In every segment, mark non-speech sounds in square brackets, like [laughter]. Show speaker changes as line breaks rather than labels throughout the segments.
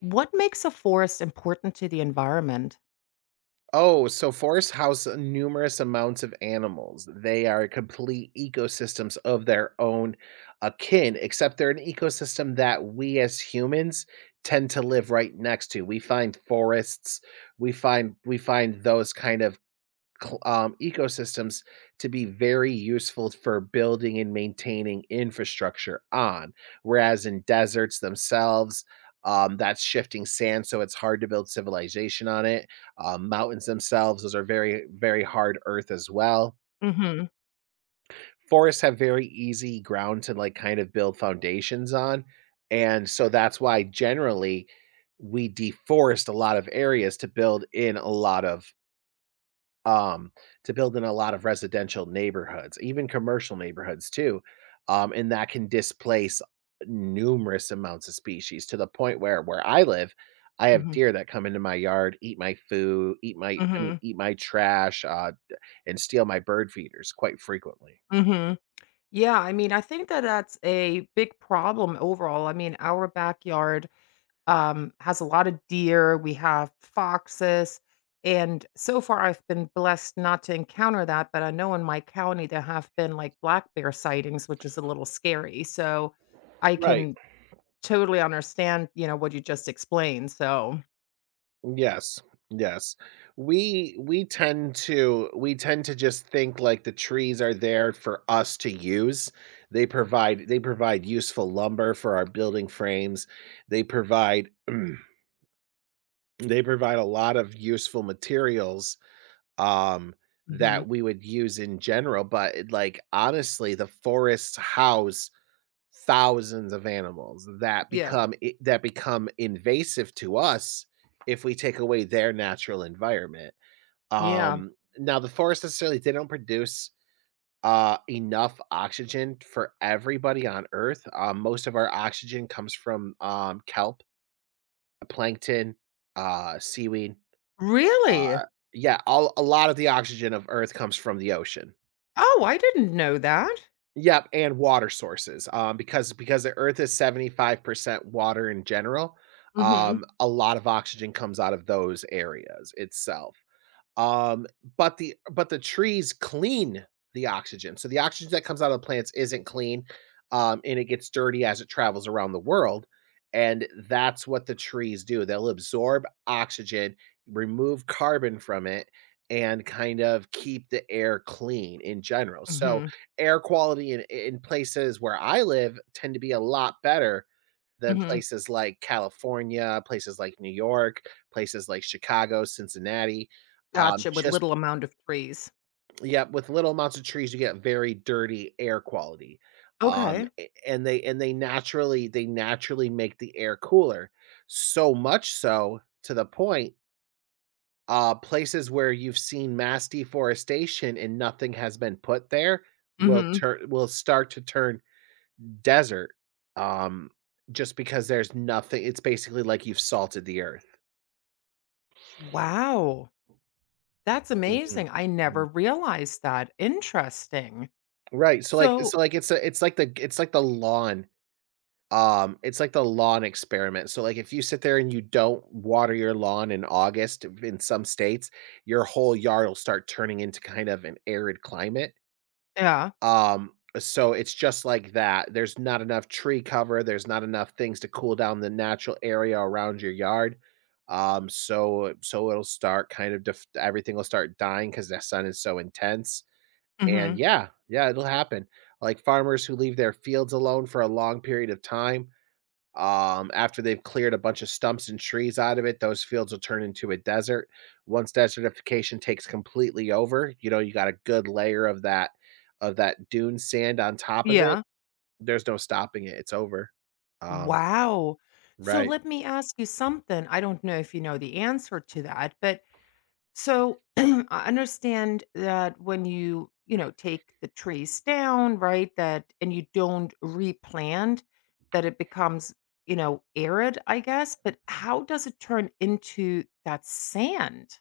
What makes a forest important to the environment?
Oh, so forests house numerous amounts of animals. They are complete ecosystems of their own akin, except they're an ecosystem that we as humans tend to live right next to. We find forests, we find those kind of ecosystems to be very useful for building and maintaining infrastructure on. Whereas in deserts themselves, that's shifting sand, so it's hard to build civilization on it. Mountains themselves, those are very, very hard earth as well.
Mhm,
Forests have very easy ground to like kind of build foundations on. And so that's why generally we deforest a lot of areas to build in a lot of um, to build in a lot of residential neighborhoods, even commercial neighborhoods too. And that can displace numerous amounts of species to the point where I live, I have
mhm,
deer that come into my yard, eat my food, eat my
mhm,
eat my trash, and steal my bird feeders quite frequently.
mhm. Yeah, I mean, I think that that's a big problem overall. I mean, our backyard, has a lot of deer, we have foxes, and so far I've been blessed not to encounter that, but I know in my county there have been, like, black bear sightings, which is a little scary, so I
Right.
can totally understand, what you just explained, so.
Yes, yes. We tend to just think like the trees are there for us to use. They provide useful lumber for our building frames. They provide [clears throat] they provide a lot of useful materials um that
Mhm.
we would use in general, but like honestly, the forests house thousands of animals that
Yeah.
become that become invasive to us if we take away their natural environment.
Yeah.
Um, Now, the forests necessarily they don't produce enough oxygen for everybody on Earth. Most of our oxygen comes from kelp, plankton, seaweed. Uh,
Really?
yeah, a lot of the oxygen of Earth comes from the ocean.
Oh, I didn't know that.
Yep, and water sources, because the Earth is 75% water in general,
Mhm.
a lot of oxygen comes out of those areas itself. Um, but the trees clean the oxygen. So the oxygen that comes out of the plants isn't clean, and it gets dirty as it travels around the world. And that's what the trees do. They'll absorb oxygen, remove carbon from it, and kind of keep the air clean in general. So
Mhm.
air quality in places where I live tend to be a lot better than
Mhm.
places like California, places like New York, places like Chicago, Cincinnati.
Gotcha, with
Just
little amount of trees.
Yeah, with little amounts of trees, you get very dirty air quality.
Okay.
And they naturally make the air cooler. So much so to the point, places where you've seen mass deforestation and nothing has been put there
Mhm.
will start to turn desert, um, just because there's nothing it's basically like you've salted the earth.
Wow, that's
Mhm,
amazing. I never
mhm.
realized that. Interesting.
Right,
So
so, like, it's a it's like the lawn, it's like the lawn experiment, so, like, if you sit there and you don't water your lawn in August in some states, your whole yard will start turning into kind of an arid climate.
yeah.
Um, so it's just like that. There's not enough tree cover, there's not enough things to cool down the natural area around your yard. So it'll start kind of everything will start dying because the sun is so intense. And
Mhm.
yeah, yeah, it'll happen. Like farmers who leave their fields alone for a long period of time, after they've cleared a bunch of stumps and trees out of it, those fields will turn into a desert. Once desertification takes completely over, you know, you got a good layer of that dune sand on top of it.
Yeah.
There's no stopping it. It's over. Um,
Wow. So
right.
let me ask you something. I don't know if you know the answer to that, but so [clears throat] I understand that when you take the trees down, right? That and you don't replant, that it becomes arid, I guess. But how does it turn into that sand?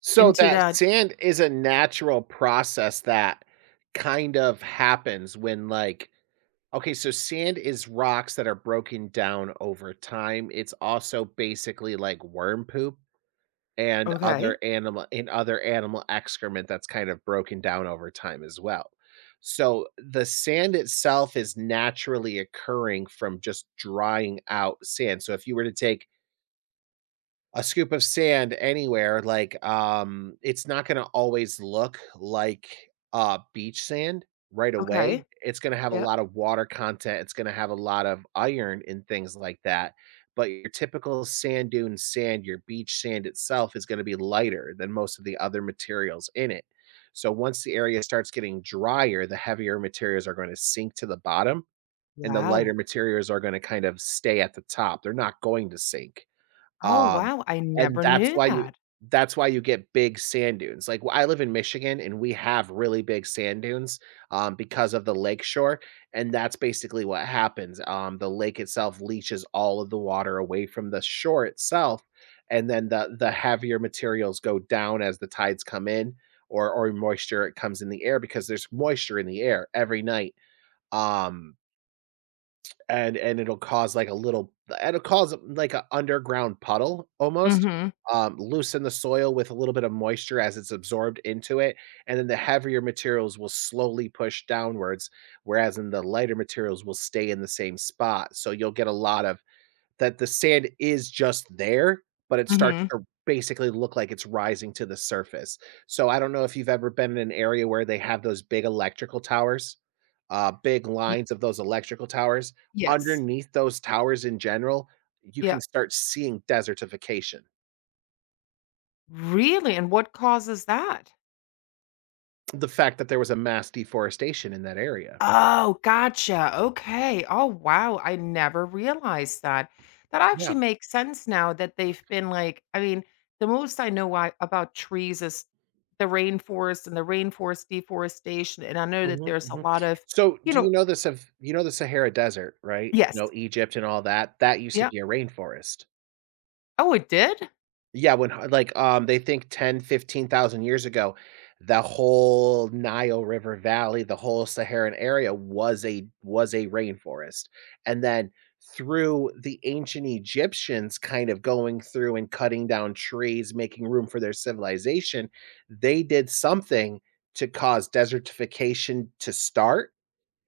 So
Into
that
that.
sand is a natural process that kind of happens when like okay, so sand is rocks that are broken down over time. It's also basically like worm poop. And
Okay.
other animal in other animal excrement that's kind of broken down over time as well. So, the sand itself is naturally occurring from just drying out sand. So, if you were to take a scoop of sand anywhere, like, it's not gonna always look like, beach sand right away.
Okay.
It's gonna have a
Yeah.
lot of water content, it's gonna have a lot of iron and things like that, but your typical sand dune sand, your beach sand itself is gonna be lighter than most of the other materials in it. So once the area starts getting drier, the heavier materials are gonna sink to the bottom, and the lighter
Wow.
materials are gonna kind of stay at the top, they're not going to sink.
Oh
Um,
wow. I
and
never knew that.
that's why you get big sand dunes. Like, I live in Michigan, and we have really big sand dunes, because of the lakeshore, and that's basically what happens. The lake itself leaches all of the water away from the shore itself, and then the heavier materials go down as the tides come in or moisture it comes in the air because there's moisture in the air every night. Um and it'll cause like a little it'll cause like an underground puddle almost.
Mm-hmm.
Loosen the soil with a little bit of moisture as it's absorbed into it, and then the heavier materials will slowly push downwards, whereas in the lighter materials will stay in the same spot. So you'll get a lot of that the sand is just there, but it starts
Mm-hmm.
to basically look like it's rising to the surface. So I don't know if you've ever been in an area where they have those big electrical towers, big lines of those electrical towers.
Yes.
Underneath those towers in general, you can
Yeah.
start seeing desertification.
Really? And what causes that?
The fact that there was a mass deforestation in that area.
Oh, gotcha. Okay. Oh, wow. I never realized that. That actually
Yeah.
makes sense now that they've been, like, I mean, the most I know why about trees is the rainforest and the rainforest deforestation. And I know that
Mhm,
there's a
mhm.
lot of,
So
you
do
know,
you know this of you know the Sahara Desert, right? You
yes.
know, Egypt and all that, that used to
Yeah.
be a rainforest.
Oh, it did?
Yeah, they think 10, 15,000 years ago, the whole Nile River Valley, the whole Saharan area was a rainforest, and then through the ancient Egyptians kind of going through and cutting down trees, making room for their civilization, they did something to cause desertification to start,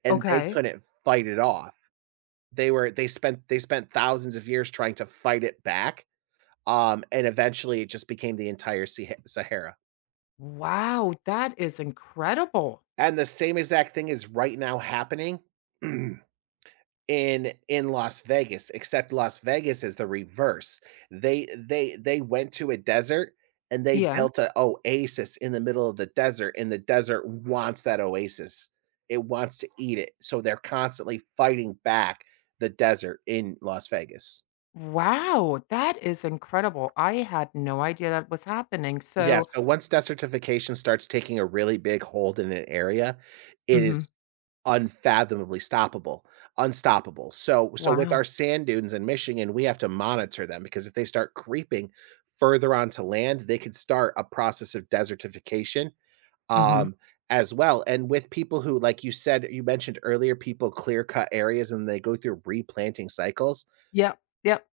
and they
Okay.
couldn't fight it off. They spent thousands of years trying to fight it back, and eventually it just became the entire Sahara.
Wow. That is incredible.
And the same exact thing is right now happening [clears throat] in in Las Vegas, except Las Vegas is the reverse. They went to a desert and they
Yeah.
built a oasis in the middle of the desert, and the desert wants that oasis. It wants to eat it, so they're constantly fighting back the desert in Las Vegas.
Wow. That is incredible. I had no idea that was happening.
Yeah,
So,
so once desertification starts taking a really big hold in an area, it
mhm.
is unfathomably stoppable unstoppable. So with our
Wow.
sand dunes in Michigan, we have to monitor them because if they start creeping further onto land, they could start a process of desertification,
Hmm.
um, as well. And with people who, like you said, you mentioned earlier, people clear cut areas and they go through replanting cycles.
Yep. Yep.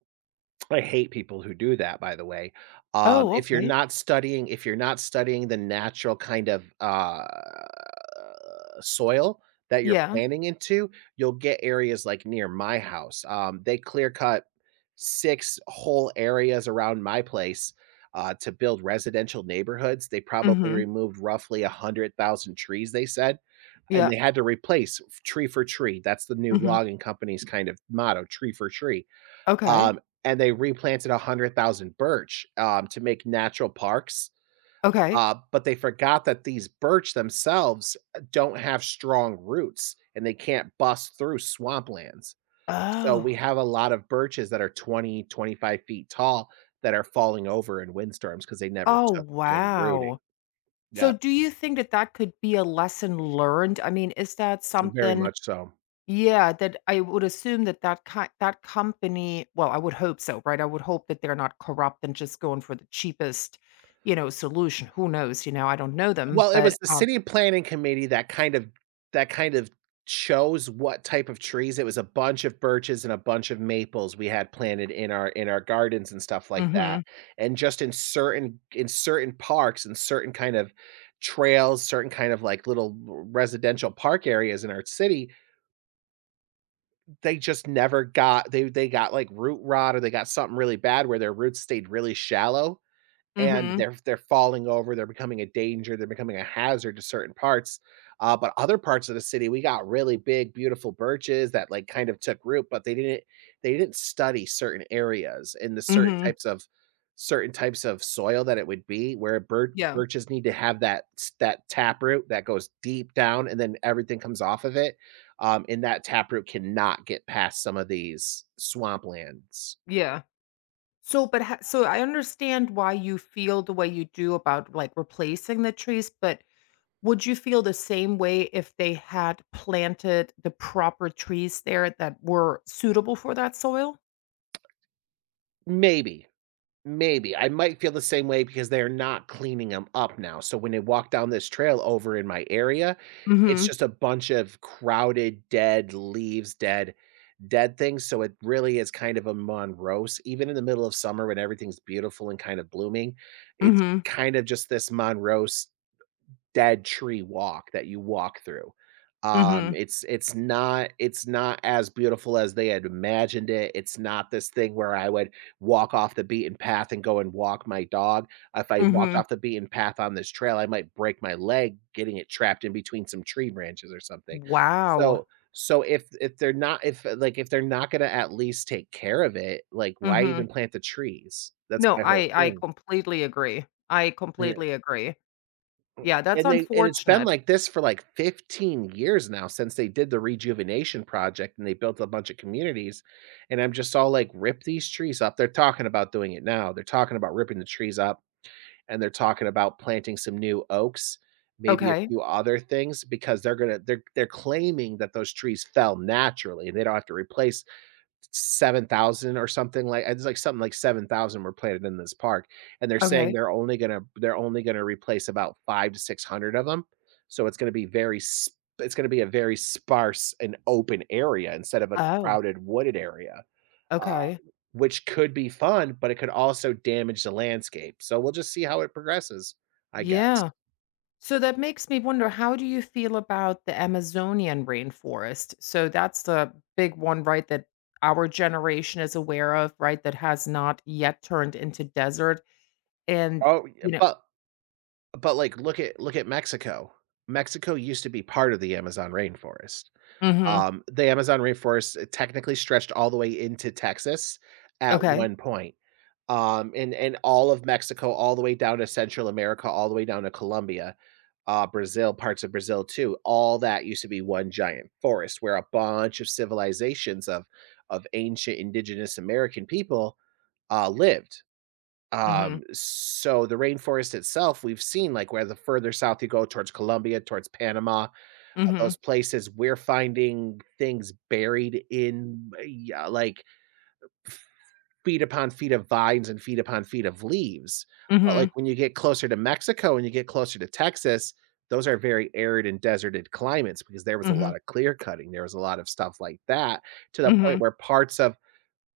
I hate people who do that, by the way.
Oh, okay.
If you're not studying the natural kind of, soil that you're
Yeah.
planting into, you'll get areas like near my house. They clear cut 6 whole areas around my place, to build residential neighborhoods. They probably
Mhm.
removed roughly 100,000 trees, they said, and
Yeah.
they had to replace f tree for tree. That's the new
Mhm.
logging company's kind of motto, "Tree for tree."
Okay.
Um, and they replanted 100,000 birch, to make natural parks,
Okay.
but they forgot that these birch themselves, don't have strong roots, and they can't bust through swamplands. So
Oh.
we have a lot of birches that are 20, 25 feet tall that are falling over in windstorms because they never
Oh,
took good rooting.
wow. So
Yeah,
do you think that that could be a lesson learned? I mean, is that
very
something,
much so.
yeah, that I would assume that that ki that company? Well, I would hope so, right? I would hope that they're not corrupt and just going for the cheapest, solution. Who knows, I don't know them,
Well, it
but,
was the
um
city planning committee that kind of chose what type of trees. It was a bunch of birches and a bunch of maples we had planted in our gardens and stuff like that.
Mhm.
And just in certain parks and certain kind of trails, certain kind of like little residential park areas in our city, they just never got. They got like root rot, or they got something really bad where their roots stayed really shallow, and
Mhm.
they're falling over. They're becoming a danger, they're becoming a hazard to certain parts, but other parts of the city, we got really big, beautiful birches that, like, kind of took root, but they didn't study certain areas and the certain
Mhm.
types of certain types of soil that it would be, where bir
Yeah.
birches need to have that taproot that goes deep down and then everything comes off of it. And that taproot cannot get past some of these swamplands.
Yeah. So, but ho so I understand why you feel the way you do about, like, replacing the trees, but would you feel the same way if they had planted the proper trees there that were suitable for that soil?
Maybe. Maybe. I might feel the same way, because they're not cleaning them up now, so when I walk down this trail over in my area, it's
Mhm.
just a bunch of crowded, dead leaves, dead things, so it really is kind of a Monrose. Even in the middle of summer when everything's beautiful and kind of blooming, it's
Mhm.
kind of just this Monrose dead tree walk that you walk through. Um,
Mhm.
it's it's not it's not as beautiful as they had imagined it. It's not this thing where I would walk off the beaten path and go and walk my dog. If I walked
Mhm.
off the beaten path on this trail, I might break my leg getting it trapped in between some tree branches or something.
Wow.
So so, if they're not gonna at least take care of it, like, why even
Mhm.
plant the trees? That's
No,
my whole
I
thing.
completely agree. I completely agree. Yeah, that's
And it's been
unfortunate.
like this for like 15 years now, since they did the rejuvenation project and they built a bunch of communities. And I'm just all like, rip these trees up. They're talking about doing it now. They're talking about ripping the trees up, and they're talking about planting some new oaks, maybe a
Okay.
few other things, because they're gonna they're claiming that those trees fell naturally and they don't have to replace 7,000, or something, like, it's like something like 7,000 were planted in this park, and they're saying
Okay.
they're only gonna replace about 5 to 600 of them. So it's gonna be a very sparse and open area instead of a
Oh,
crowded wooded area, uh,
okay.
which could be fun, but it could also damage the landscape. So we'll just see how it progresses, I guess.
Yeah. So that makes me wonder, how do you feel about the Amazonian rainforest? So that's the big one, right, that our generation is aware of, right, that has not yet turned into desert. And,
Oh, yeah,
you know
but, like, look at Mexico. Mexico used to be part of the Amazon rainforest.
mhm,
The Amazon rainforest technically stretched all the way into Texas at
okay.
one point, and all of Mexico, all the way down to Central America, all the way down to Colombia, Brazil, parts of Brazil too. All that used to be one giant forest where a bunch of civilizations of ancient indigenous American people lived.
Mhm,
So the rainforest itself, we've seen, like, where the further south you go towards Colombia, towards Panama,
mhm,
those places, we're finding things buried in, yeah, like, feet upon feet of vines and feet upon feet of leaves. But, like,
mhm,
when you get closer to Mexico and you get closer to Texas, those are very arid and deserted climates, because there was a
mhm,
lot of clear cutting, there was a lot of stuff like that, to the point
mhm,
where parts of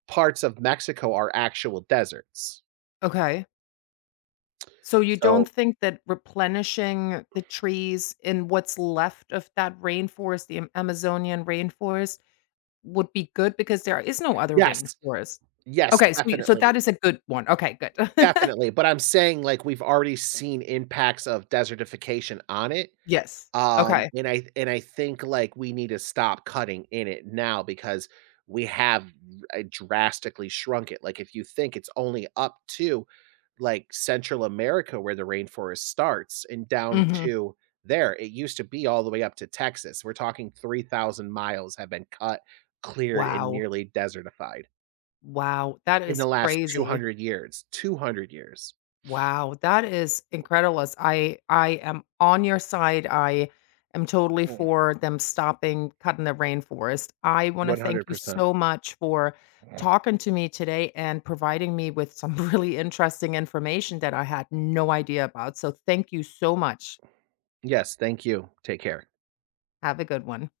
parts of Mexico are actual deserts.
okay. So you don't
So,
think that replenishing the trees in what's left of that rainforest, the Am Amazonian rainforest, would be good because there is no other
yes,
rainforest?
yes,
Okay, so
definitely,
that is a good one. Okay, good. [laughs]
definitely, but I'm saying, like, we've already seen impacts of desertification on it.
Yes.
Um,
Okay.
and I and I think, like, we need to stop cutting in it now, because we have drastically shrunk it. Like, if you think it's only up to, like, Central America where the rainforest starts and down
Mhm.
to there, it used to be all the way up to Texas. We're talking 3,000 miles have been cut, cleared, and
Wow.
nearly desertified
Wow, that
in the
is
last
crazy.
200 years. 200 years.
Wow, that is incredibles. I am on your side. I am totally
Mm.
for them stopping cutting the rainforest. I wanna thank you
100%.
so much for talking to me today and providing me with some [laughs] really interesting information that I had no idea about. So thank you so much.
Yes, thank you. Take care.
Have a good one.